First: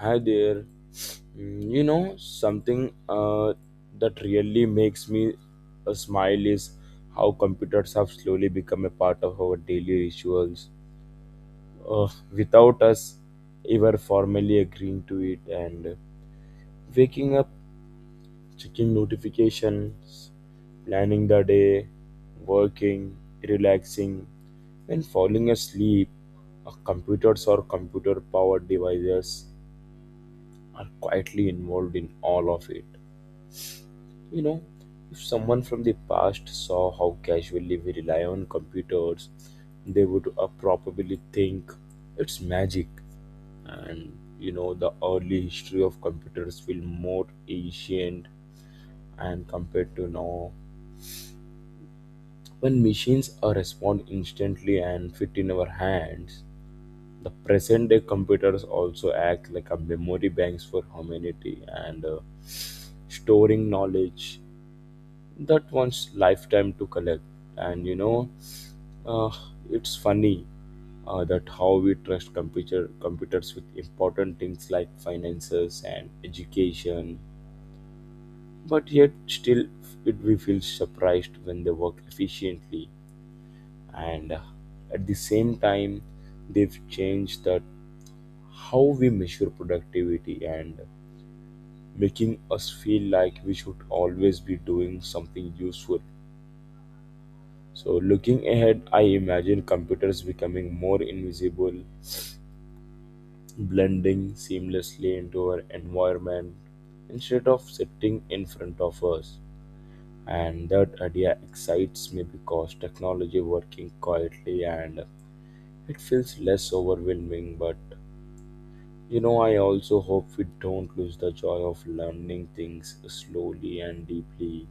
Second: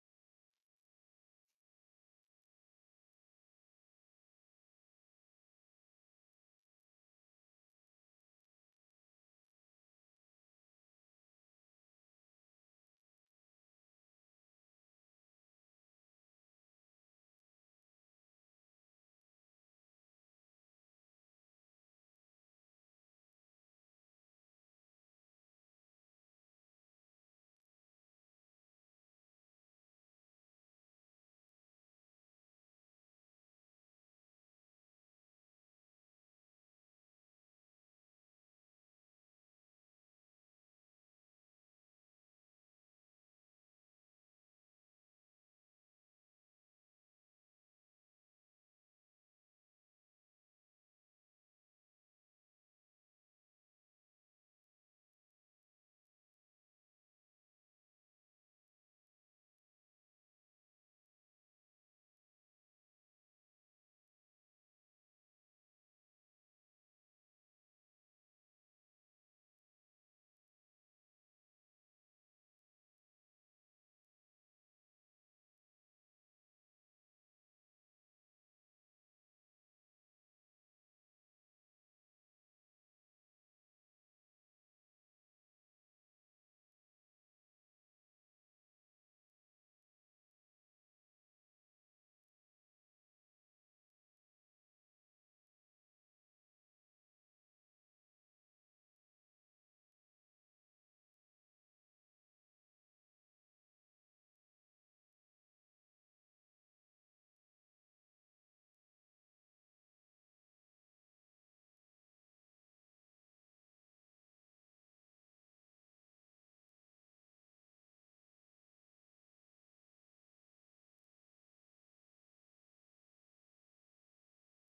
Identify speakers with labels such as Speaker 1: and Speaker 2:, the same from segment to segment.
Speaker 1: Hi there. You know, something that really makes me smile is how computers have slowly become a part of our daily rituals without us ever formally agreeing to it. And waking up, checking notifications, planning the day, working, relaxing, and falling asleep are computers or computer powered devices are quietly involved in all of it. You know, if someone from the past saw how casually we rely on computers, they would probably think it's magic. And you know, the early history of computers feel more ancient and compared to now. When machines respond instantly and fit in our hands, the present day computers also act like a memory banks for humanity and storing knowledge that one's lifetime to collect. And you know, uh, it's funny that how we trust computers with important things like finances and education, but yet still it we feel surprised when they work efficiently, and at the same time they've changed that how we measure productivity and making us feel like we should always be doing something useful. So, looking ahead, I imagine computers becoming more invisible, blending seamlessly into our environment instead of sitting in front of us. And that idea excites me because technology working quietly and it feels less overwhelming. But you know, I also hope we don't lose the joy of learning things slowly and deeply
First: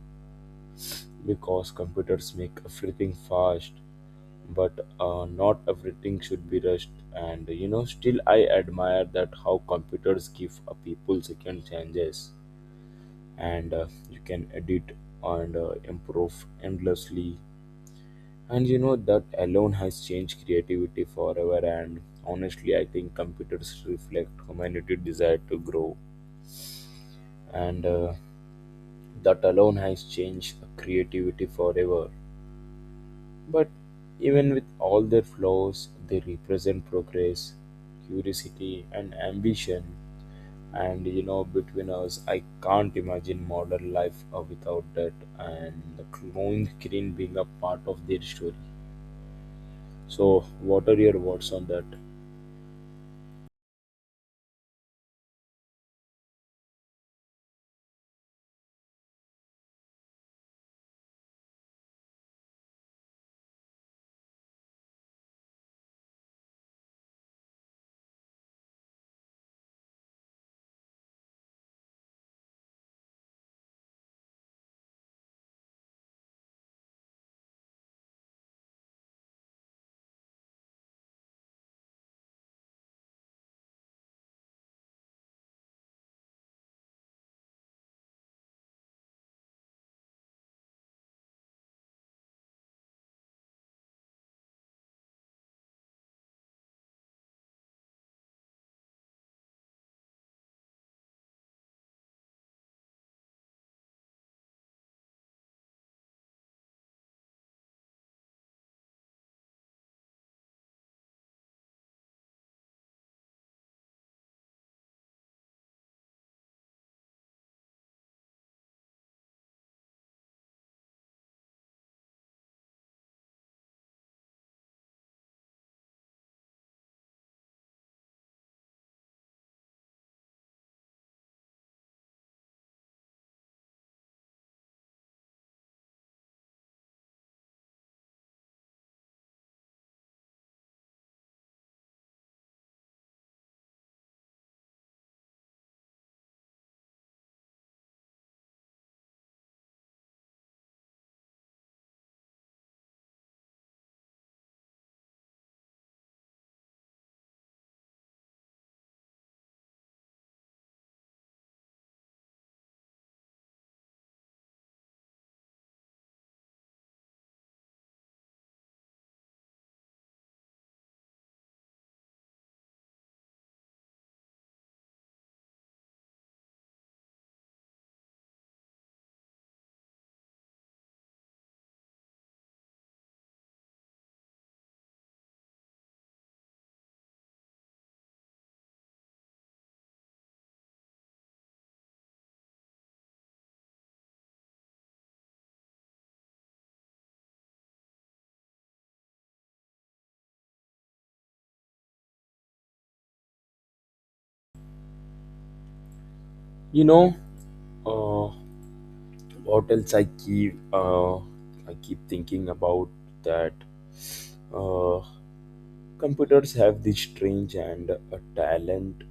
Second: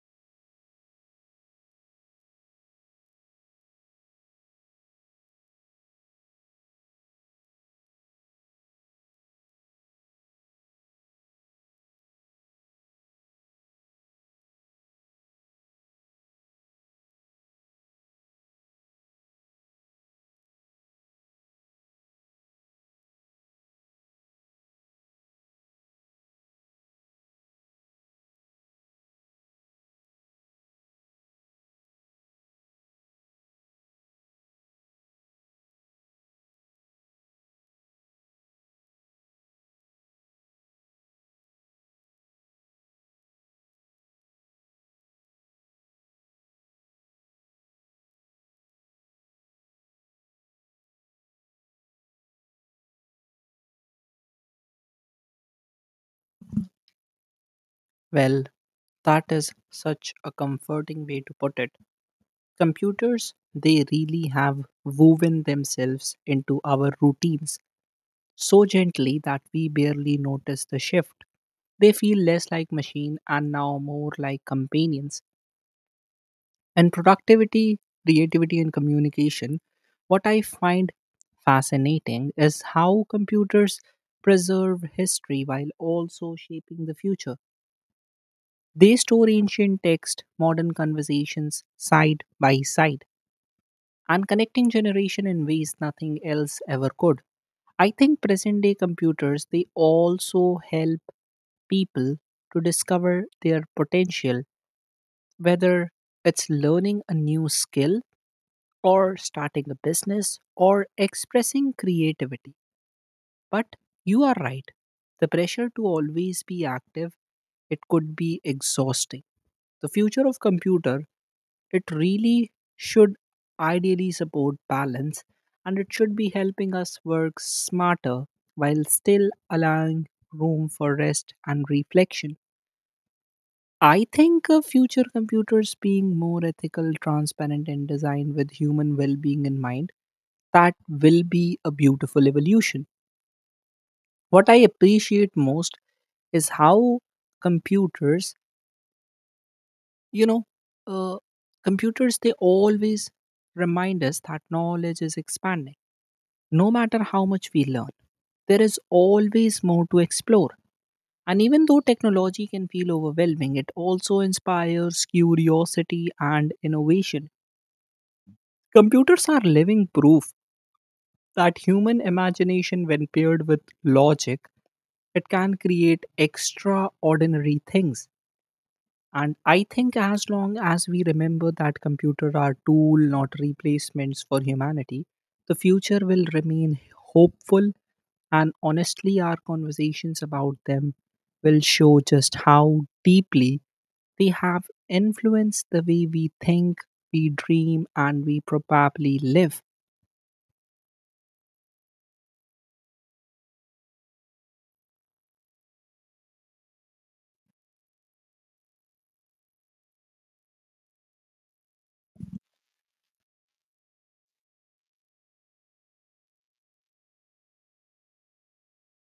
Speaker 1: because computers make everything fast but not everything should be rushed. And you know still I admire that how computers give people second chances and you can edit and improve endlessly. And you know that alone has changed creativity forever. And honestly I think computers reflect humanity desire to grow and that alone has changed creativity forever. But even with all their flaws, they represent progress, curiosity, and ambition. And you know, between us, I can't imagine modern life without that, and the clone screen being a part of their story. So, what are your words on that?
Speaker 2: Well, that is such a comforting way to put it. Computers, they really have woven themselves into our routines so gently that we barely notice the shift. They feel less like machine and now more like companions. And productivity, creativity and communication, what I find fascinating is how computers preserve history while also shaping the future. They store ancient text, modern conversations side by side, and connecting generation in ways nothing else ever could. I think present day computers they also help people to discover their potential, whether it's learning a new skill or starting a business or expressing creativity. But you are right. The pressure to always be active, it could be exhausting. The future of computer it really should ideally support balance and it should be helping us work smarter while still allowing room for rest and reflection. I think of future computers being more ethical, transparent, and designed with human well being in mind. That will be a beautiful evolution. What I appreciate most is how computers, you know, uh, computers, they always remind us that knowledge is expanding. No matter how much we learn, there is always more to explore. And even though technology can feel overwhelming, it also inspires curiosity and innovation. Computers are living proof that human imagination, when paired with logic, it can create extraordinary things. And I think as long as we remember that computers are tool, not replacements for humanity, the future will remain hopeful. And honestly, our conversations about them will show just how deeply they have influenced the way we think, we dream, and we probably live.
Speaker 1: You know, uh, what else I keep I keep thinking about that. Uh, Computers have this strange and a talent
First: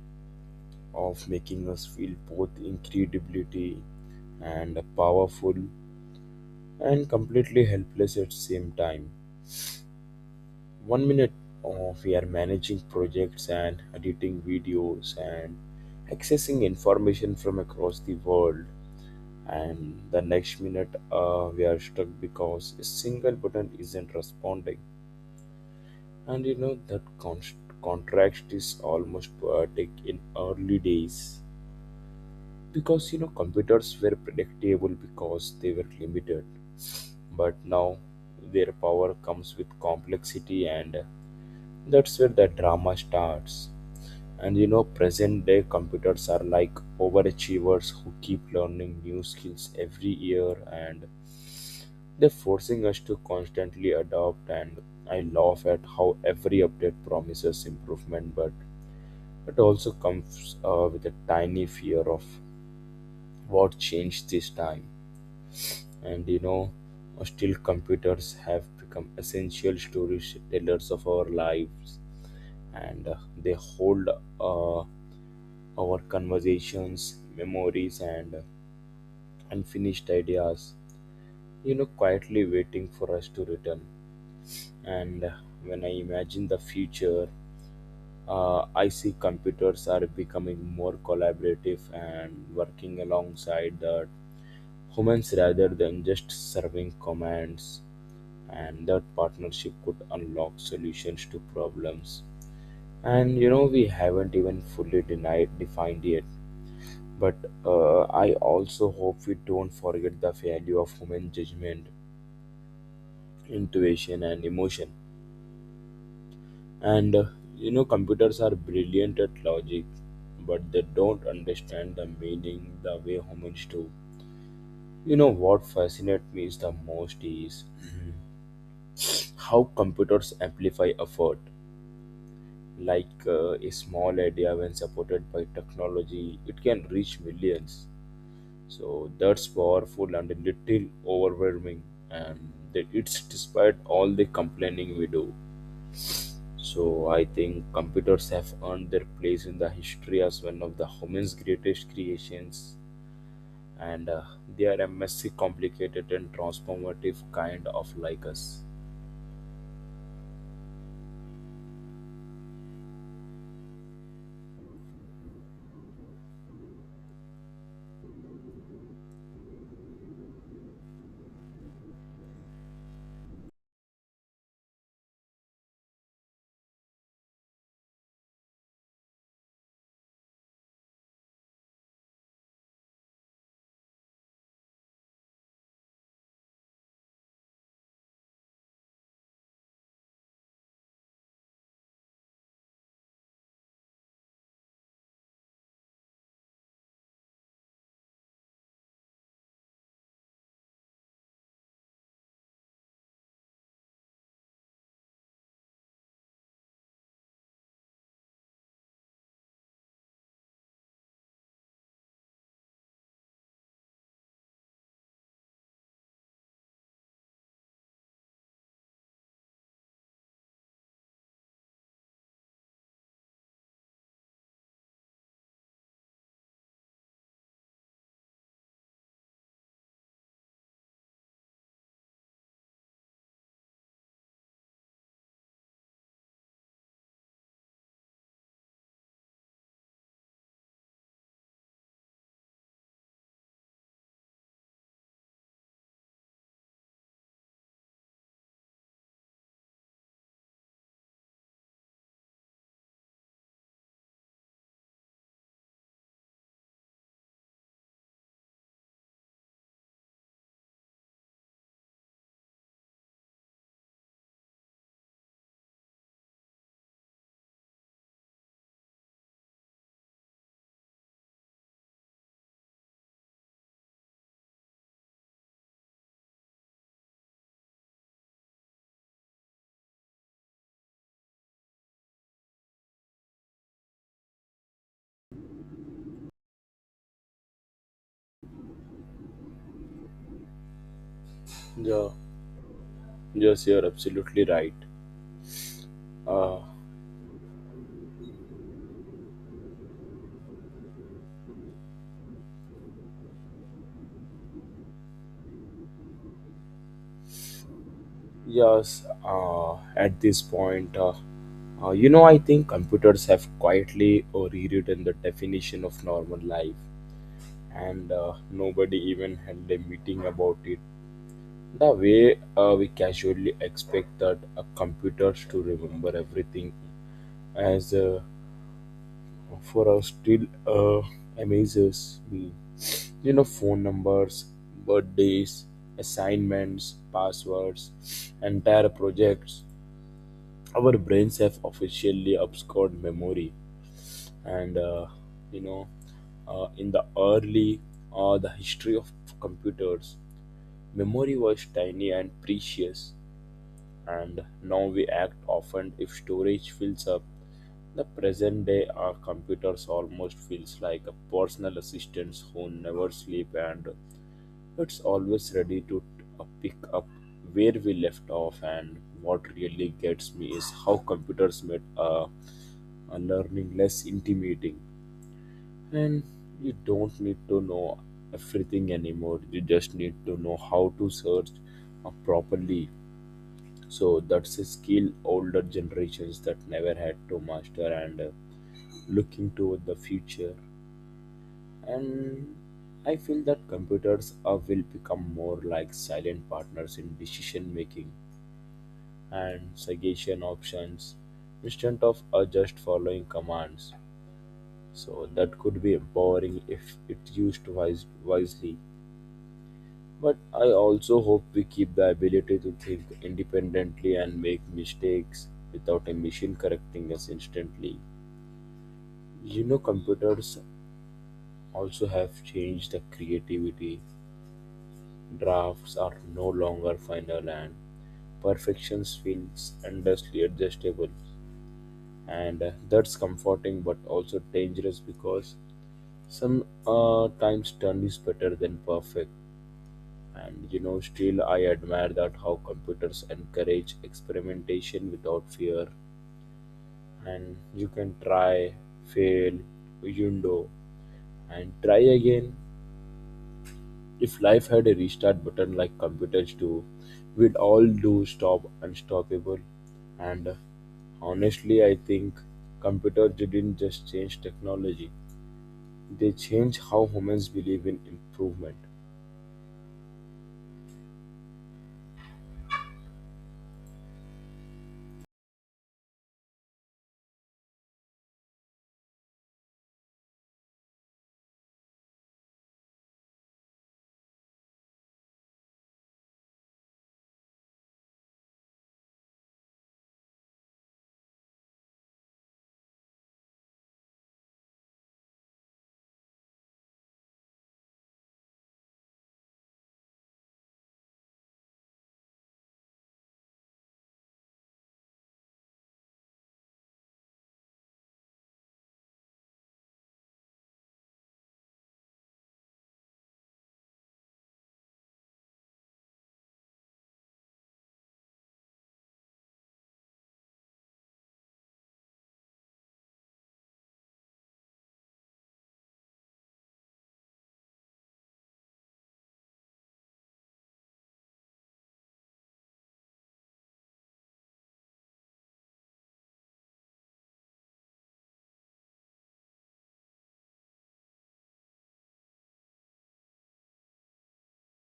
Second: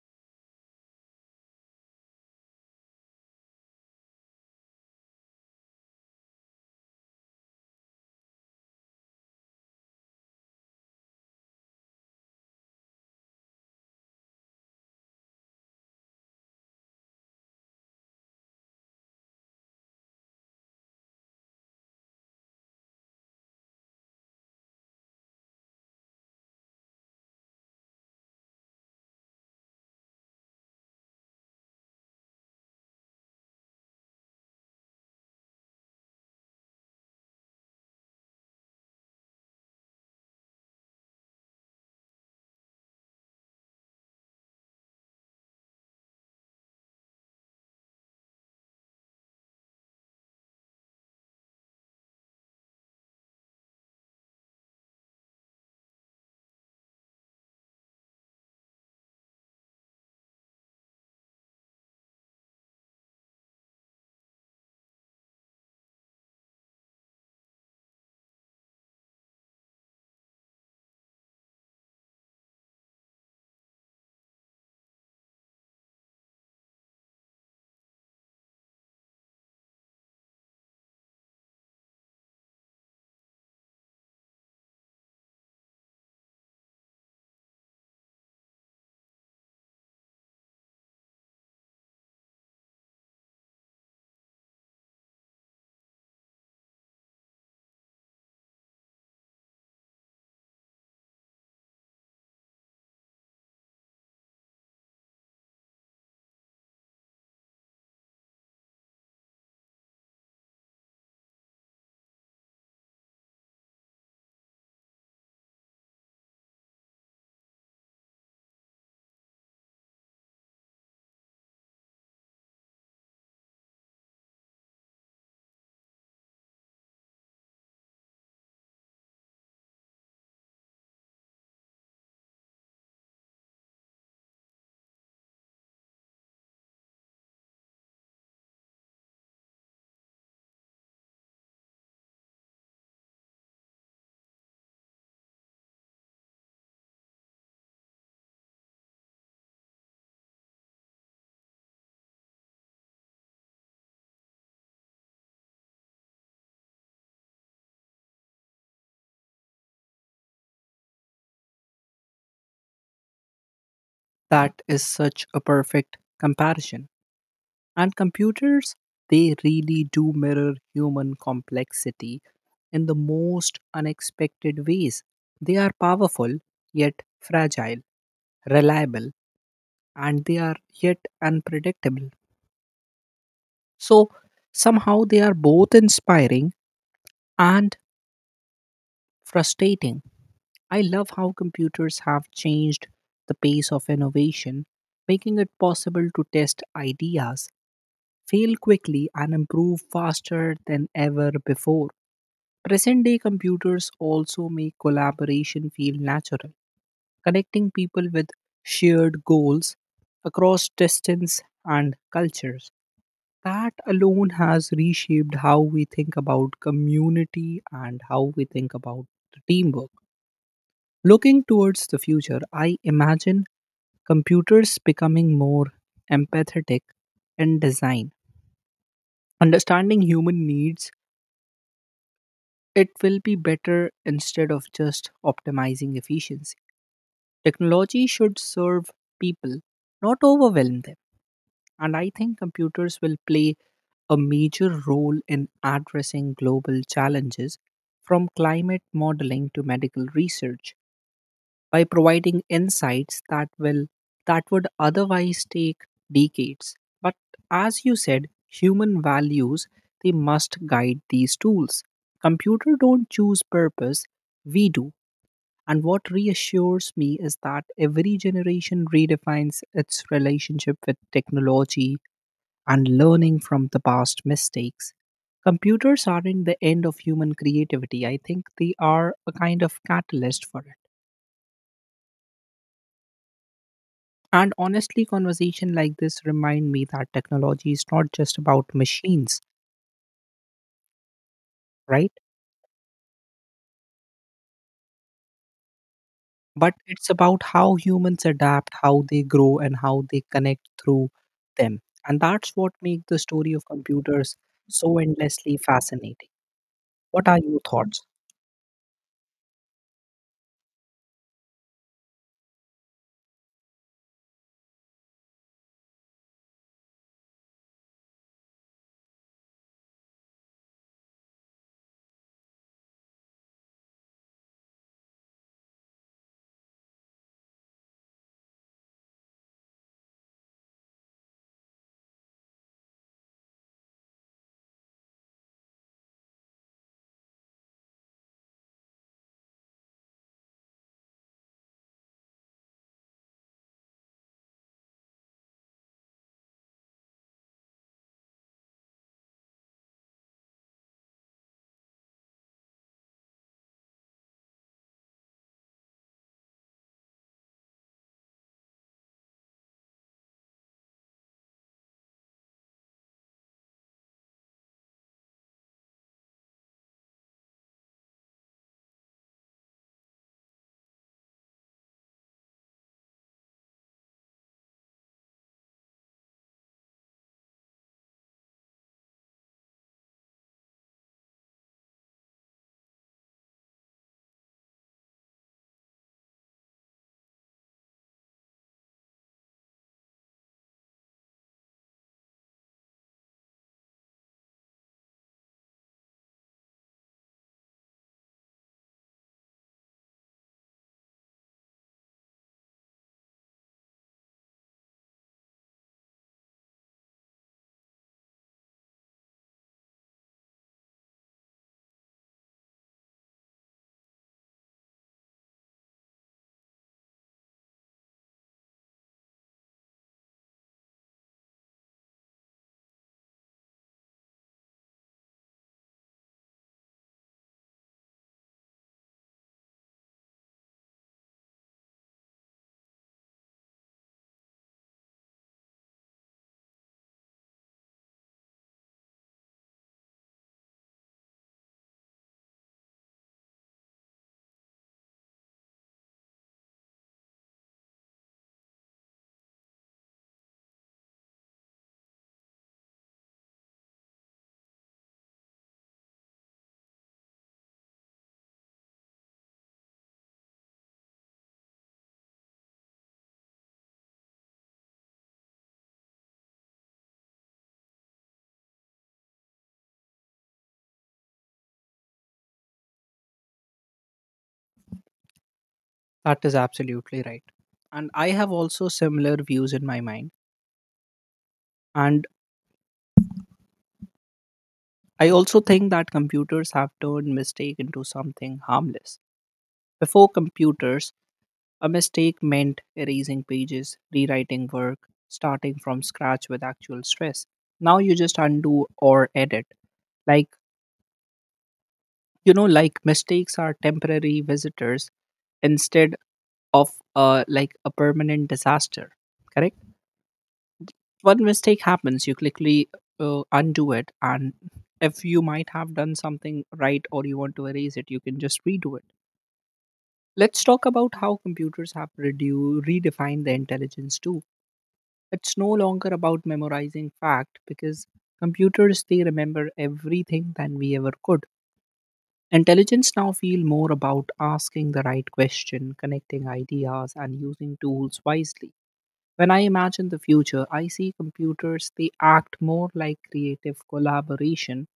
Speaker 1: of making us feel both incredibly and powerful and completely helpless at the same time. One minute oh, we are managing projects and editing videos and accessing information from across the world and the next minute we are stuck because a single button isn't responding. And you know that contrast is almost poetic in early days, because you know computers were predictable because they were limited, but now their power comes with complexity, and that's where the drama starts. And you know present day computers are like overachievers who keep learning new skills every year, and they're forcing us to constantly adopt. And I laugh at how every update promises improvement but it also comes with a tiny fear of what changed this time. And you know still computers have become essential storage tellers of our lives, and they hold uh, our conversations memories and unfinished ideas, you know quietly waiting for us to return. And when I imagine the future, I see computers are becoming more collaborative and working alongside the humans rather than just serving commands, and that partnership could unlock solutions to problems. And you know we haven't even fully denied defined yet. But I also hope we don't forget the value of human judgment, intuition and emotion. And you know computers are brilliant at logic but they don't understand the meaning the way humans do. You know what fascinates me is the most is how computers amplify effort, like a small idea when supported by technology it can reach millions, so that's powerful and a little overwhelming. And that it's despite all the complaining we do. So I think computers have earned their place in the history as one of the humans greatest creations, and they are a messy complicated and transformative, kind of like us.
Speaker 2: That is such a perfect comparison. And computers, they really do mirror human complexity in the most unexpected ways. They are powerful, yet fragile, reliable, and they are yet unpredictable. So somehow they are both inspiring and frustrating. I love how computers have changed the pace of innovation, making it possible to test ideas, fail quickly, and improve faster than ever before. Present day computers also make collaboration feel natural, connecting people with shared goals across distance and cultures. That alone has reshaped how we think about community and how we think about the teamwork. Looking towards the future, I imagine computers becoming more empathetic in design. Understanding human needs, it will be better instead of just optimizing efficiency. Technology should serve people, not overwhelm them. And I think computers will play a major role in addressing global challenges from climate modeling to medical research by providing insights that will that would otherwise take decades. But as you said, human values, they must guide these tools. Computer don't choose purpose, we do. And what reassures me is that every generation redefines its relationship with technology and learning from the past mistakes. Computers aren't the end of human creativity. I think they are a kind of catalyst for it. And honestly, conversation like this remind me that technology is not just about machines,
Speaker 1: Yeah,
Speaker 2: right?
Speaker 1: yes you're absolutely right. uh,
Speaker 2: But it's about how humans adapt, how they grow, and how they connect through them. And that's what makes the story of computers so endlessly fascinating. What are your thoughts?
Speaker 1: Yes, at this point, you know, I think computers have quietly rewritten the definition of normal life, and nobody even held a meeting about it. The way we casually expect that computers to remember everything, as for us, still amazes me. You know, phone numbers, birthdays, assignments, passwords, entire projects, our brains have officially obscured memory. And you know, in the early the history of computers, memory was tiny and precious, and now we act often if storage fills up. The present day our computers almost feels like a personal assistant who never sleep, and it's always ready to pick up where we left off. And what really gets me is how computers made learning less intimidating. And you don't need to know everything anymore, you just need to know how to search properly. So, that's a skill older generations that never had to master. And looking toward the future. And I feel that computers will become more like silent partners in decision making and suggestion options instead of just following commands. So that could be empowering if it's used wisely. But I also hope we keep the ability to think independently and make mistakes without a machine correcting us instantly. You know, computers also have changed the creativity. Drafts are no longer final and perfections feels endlessly adjustable, and that's comforting but also dangerous because some times done is better than perfect. And you know still I admire that how computers encourage experimentation without fear, and you can try, fail, window, and try again. If life had a restart button like computers do, we'd all do stop unstoppable. And honestly, I think computers didn't just change technology, they changed how humans believe in improvement.
Speaker 2: That is absolutely right. And I have also similar views in my mind. And I also think that computers have turned mistake into something harmless. Before computers, a mistake meant erasing pages, rewriting work, starting from scratch with actual stress. Now you just undo or edit. Like, you know, like mistakes are temporary visitors instead of like a permanent disaster. Correct? One mistake happens, you quickly undo it, and if you might have done something right or you want to erase it you can just redo it. Let's talk about how computers have redefined the intelligence too. It's no longer about memorizing fact because computers they remember everything than we ever could. Intelligence now feel more about asking the right question, connecting ideas and using tools wisely. When I imagine the future, I see computers they act more like creative collaboration,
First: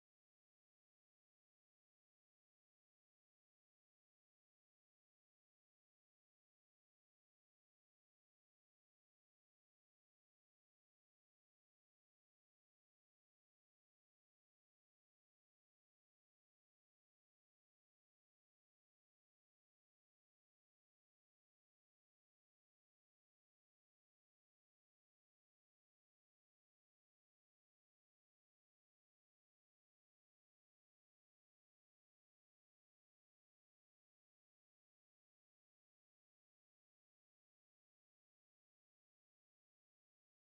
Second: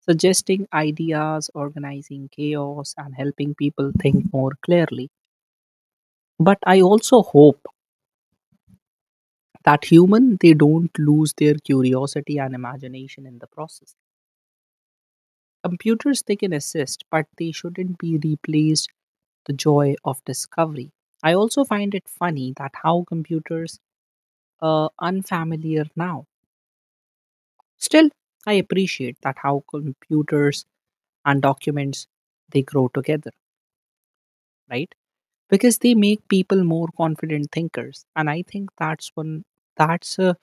Speaker 2: suggesting ideas, organizing chaos, and helping people think more clearly. But I also hope that human they don't lose their curiosity and imagination in the process. Computers they can assist, but they shouldn't be replaced the joy of discovery. I also find it funny that how computers are unfamiliar now. Still, I appreciate that how computers and documents they grow together, right? Because they make people more confident thinkers, and I think that's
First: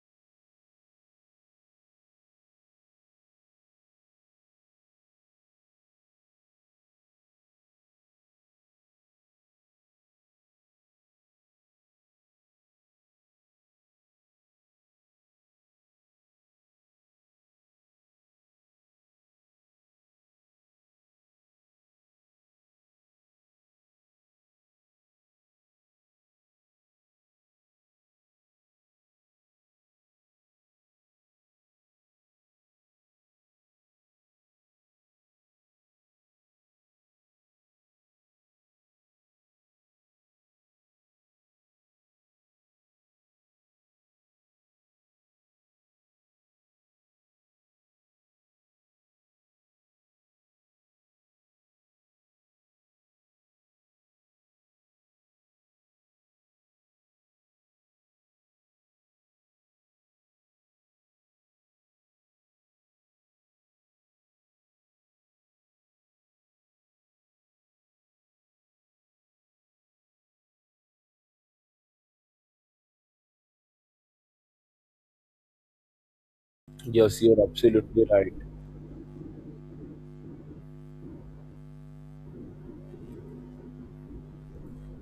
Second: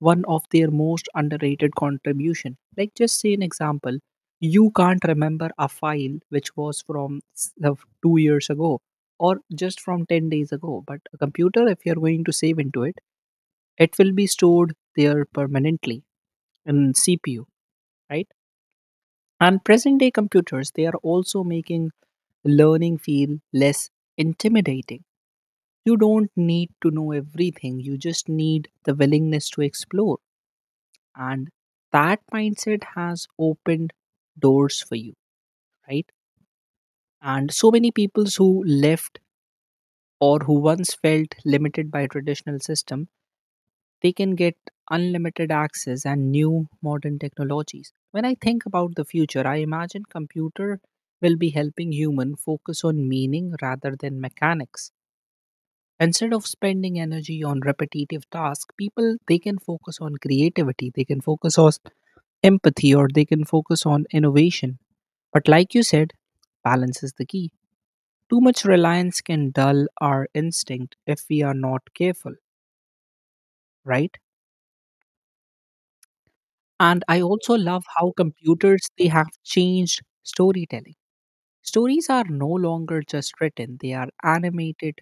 Speaker 2: one of their most underrated contribution. Like just say an example, you can't remember a file which was from of 2 years ago or just from 10 days ago, but a computer if you're going to save into it, it will be stored there permanently in CPU, right? And present day computers, they are also making learning feel less intimidating. You don't need to know everything, you just need the willingness to explore. And that mindset has opened doors for you, right? And so many peoples who left or who once felt limited by traditional system they can get unlimited access and new modern technologies. When I think about the future, I imagine computer will be helping human focus on meaning rather than mechanics. Instead of spending energy on repetitive tasks, people they can focus on creativity, they can focus on empathy or they can focus on innovation. But like you said, balance is the key. Too much reliance can dull our instinct if we are not careful, right? And I
Speaker 1: Yes, you're
Speaker 2: also love
Speaker 1: absolutely
Speaker 2: how
Speaker 1: right.
Speaker 2: computers they have changed storytelling. Stories are no longer just written, they are animated,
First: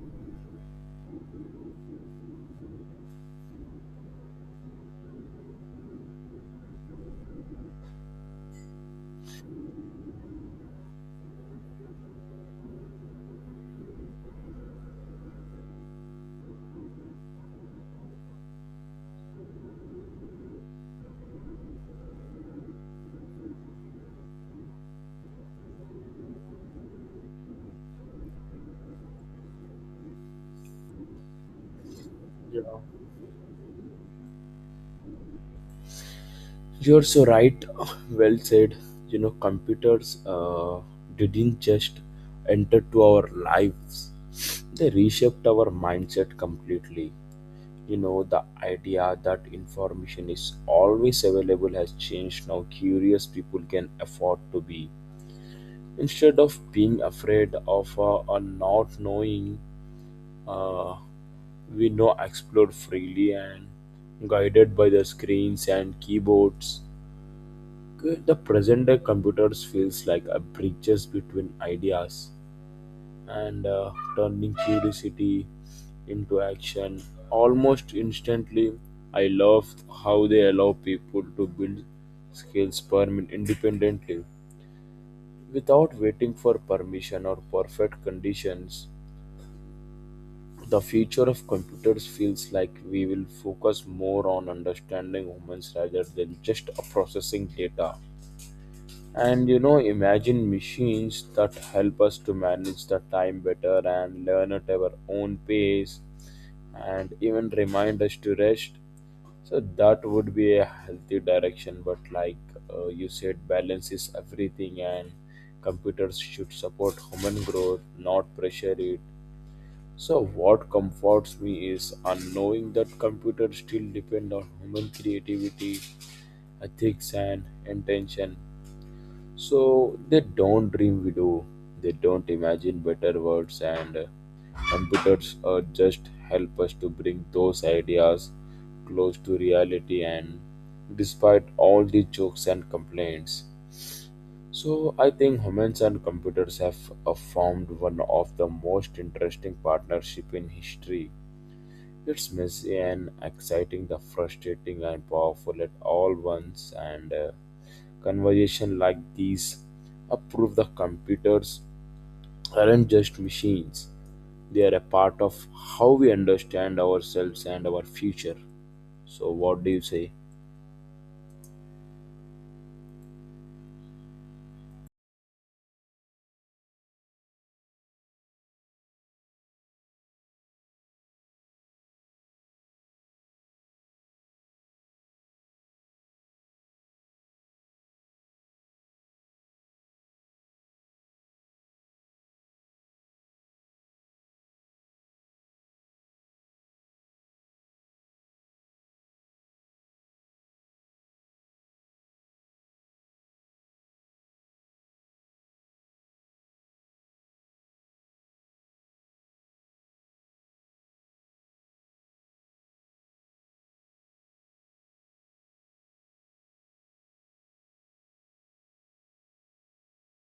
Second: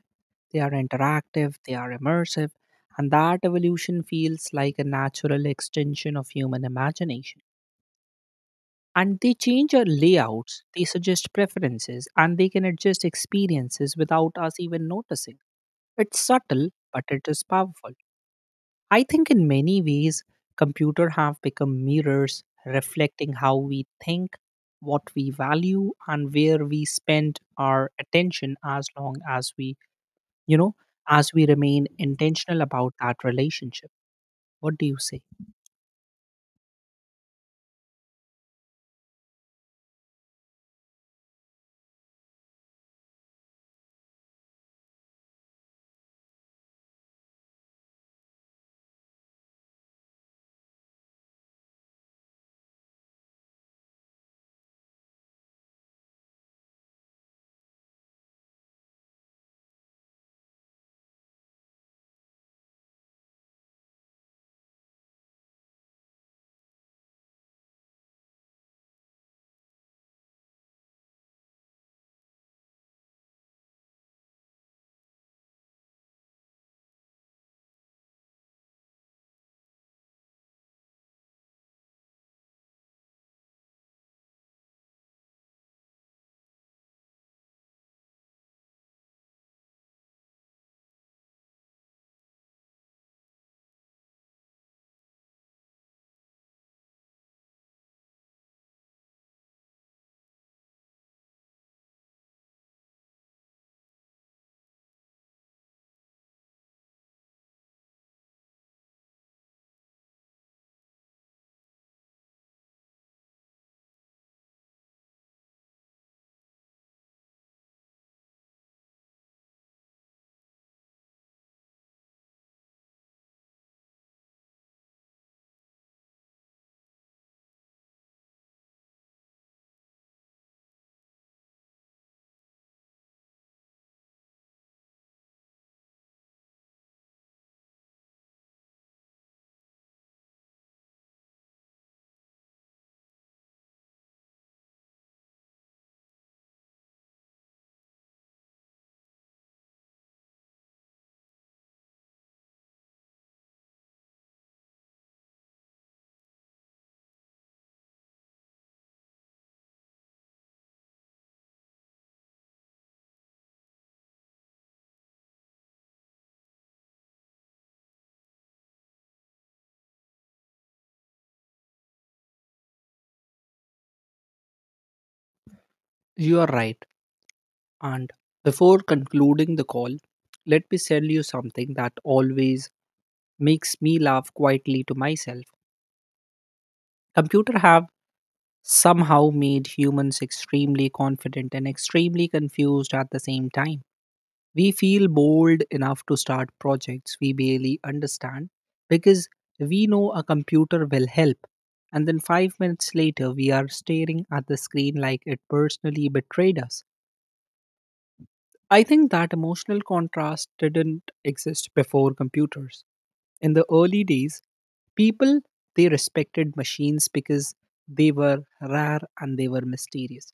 Speaker 2: they are interactive, they are immersive, and that evolution feels like a natural extension of human imagination. And they change our layouts, they suggest preferences and they can adjust experiences without us even noticing. It's subtle but it is powerful. I think in many ways, computer have become mirrors reflecting how we think, what we value, and where we spend our attention as long as we, you know, as we remain intentional about that relationship. What do you say?
Speaker 1: You're so right. Well said. You know, computers didn't just enter to our lives; they reshaped our mindset completely. You know the idea that information is always available has changed now curious people can afford to be instead of being afraid of or not knowing. uh, we now explore freely and guided by the screens and keyboards. The present day computers feels like a bridges between ideas and turning curiosity into action almost instantly. I love how they allow people to build skills independently without waiting for permission or perfect conditions. The future of computers feels like we will focus more on understanding humans rather than just processing data. And you know, imagine machines that help us to manage the time better and learn at our own pace and even remind us to rest. So that would be a healthy direction. But like you said, balance is everything, and computers should support human growth, not pressure it. So what comforts me is unknowing that computers still depend on human creativity, ethics, and intention, so they don't dream we do. They don't imagine better words, and computers just help us to bring those ideas close to reality. And despite all the jokes and complaints, so I think humans and computers have formed one of the most interesting partnership in history. It's messy and exciting, the frustrating and powerful at all once, and conversation like these approve the computers aren't just machines. They are a part of how we understand ourselves and our future. So, what do you say?
Speaker 2: You are right. And before concluding the call, let me tell you something that always makes me laugh quietly to myself. Computer have somehow made humans extremely confident and extremely confused at the same time. We feel bold enough to start projects we barely understand because we know a computer will help. And then 5 minutes later, we are staring at the screen like it personally betrayed us. I think that emotional contrast didn't exist before computers. In the early days, people they respected machines because they were rare and they were mysterious.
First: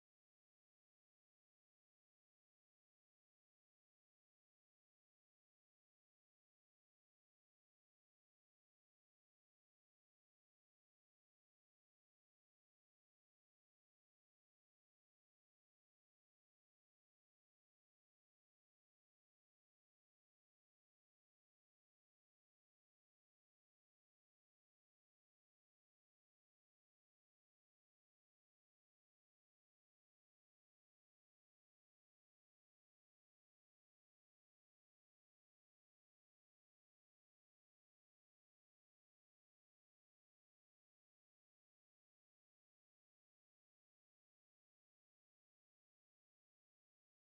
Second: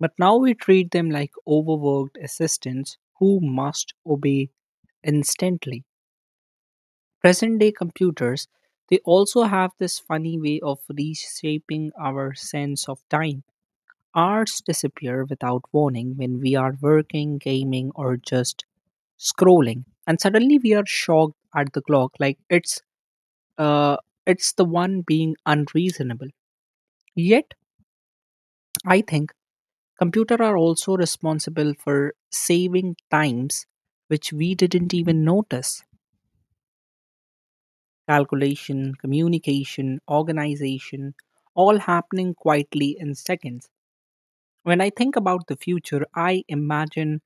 Speaker 2: But now we treat them like overworked assistants who must obey instantly. Present day computers they also have this funny way of reshaping our sense of time. Hours disappear without warning when we are working, gaming, or just scrolling, and suddenly we are shocked at the clock, like uh, it's the one being unreasonable. Yet, I think computer are also responsible for saving times which we didn't even notice. Calculation, communication, organization, all happening quietly in seconds. When I think about the future, I imagine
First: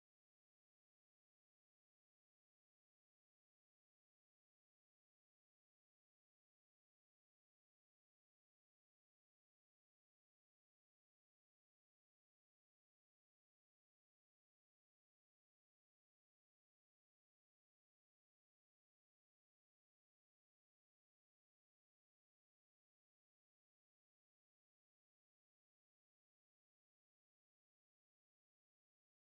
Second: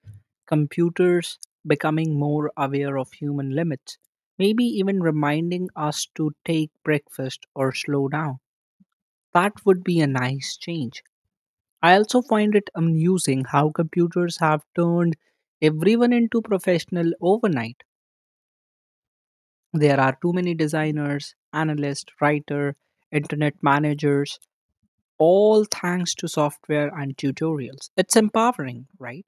Speaker 2: computers becoming more aware of human limits, maybe even reminding us to take breakfast or slow down. That would be a nice change. I also find it amusing how computers have turned everyone into professional overnight. There are too many designers, analysts, writer, internet managers, all thanks to software and tutorials. It's empowering, right?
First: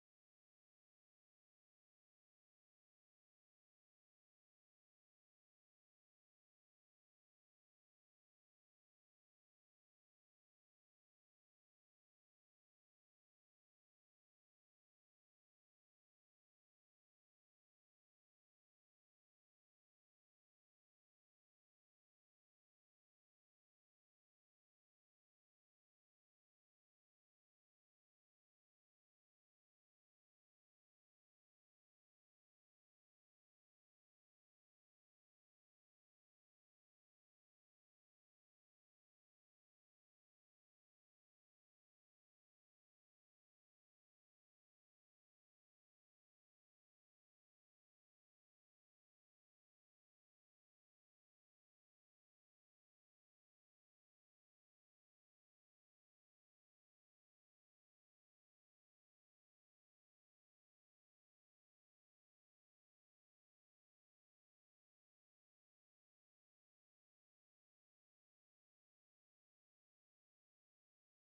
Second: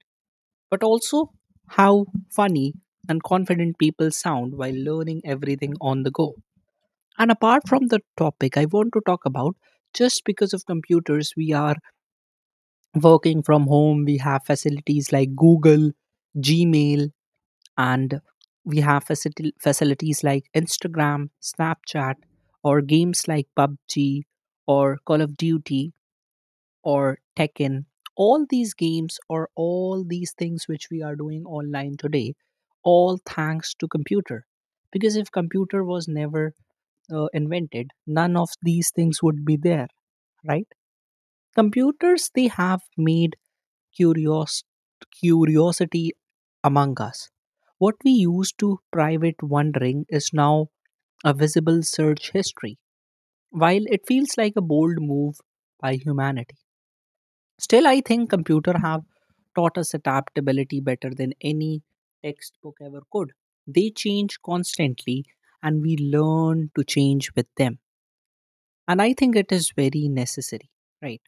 Speaker 2: But also how funny and confident people sound while learning everything on the go. And apart from the topic, I want to talk about just because of computers, we are working from home, we have facilities like Google, Gmail, and we have facilities like Instagram, Snapchat, or games like PUBG or Call of Duty or Tekken. All these games or all these things which we are doing online today, all thanks to computer. Because if computer was never invented, none of these things would be there, right? Computers they have made curios curiosity among us. What we used to private wondering is now a visible search history. While it feels like a bold move by humanity. Still, I think computer have taught us adaptability better than any textbook ever could. They change constantly and we learn to change with them. And I think it is very necessary, right?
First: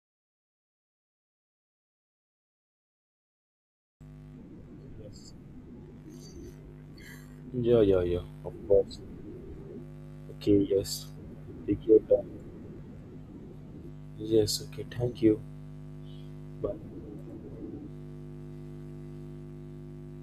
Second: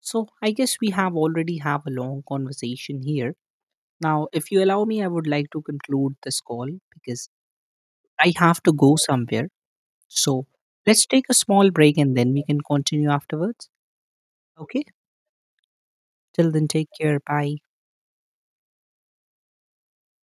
Speaker 2: So I guess we have already have a long conversation here. Now, if you allow me, I would
Speaker 1: Yes.
Speaker 2: like to conclude this call because
Speaker 1: Yeah, yeah, yeah.
Speaker 2: I
Speaker 1: Of
Speaker 2: have to go
Speaker 1: course.
Speaker 2: somewhere. So
Speaker 1: Okay.
Speaker 2: let's
Speaker 1: Yes.
Speaker 2: take a small
Speaker 1: Take
Speaker 2: break
Speaker 1: your
Speaker 2: and then we
Speaker 1: time.
Speaker 2: can continue afterwards.
Speaker 1: Yes.
Speaker 2: Okay.
Speaker 1: Okay. Thank you.
Speaker 2: Till then, take
Speaker 1: Bye.
Speaker 2: care. Bye.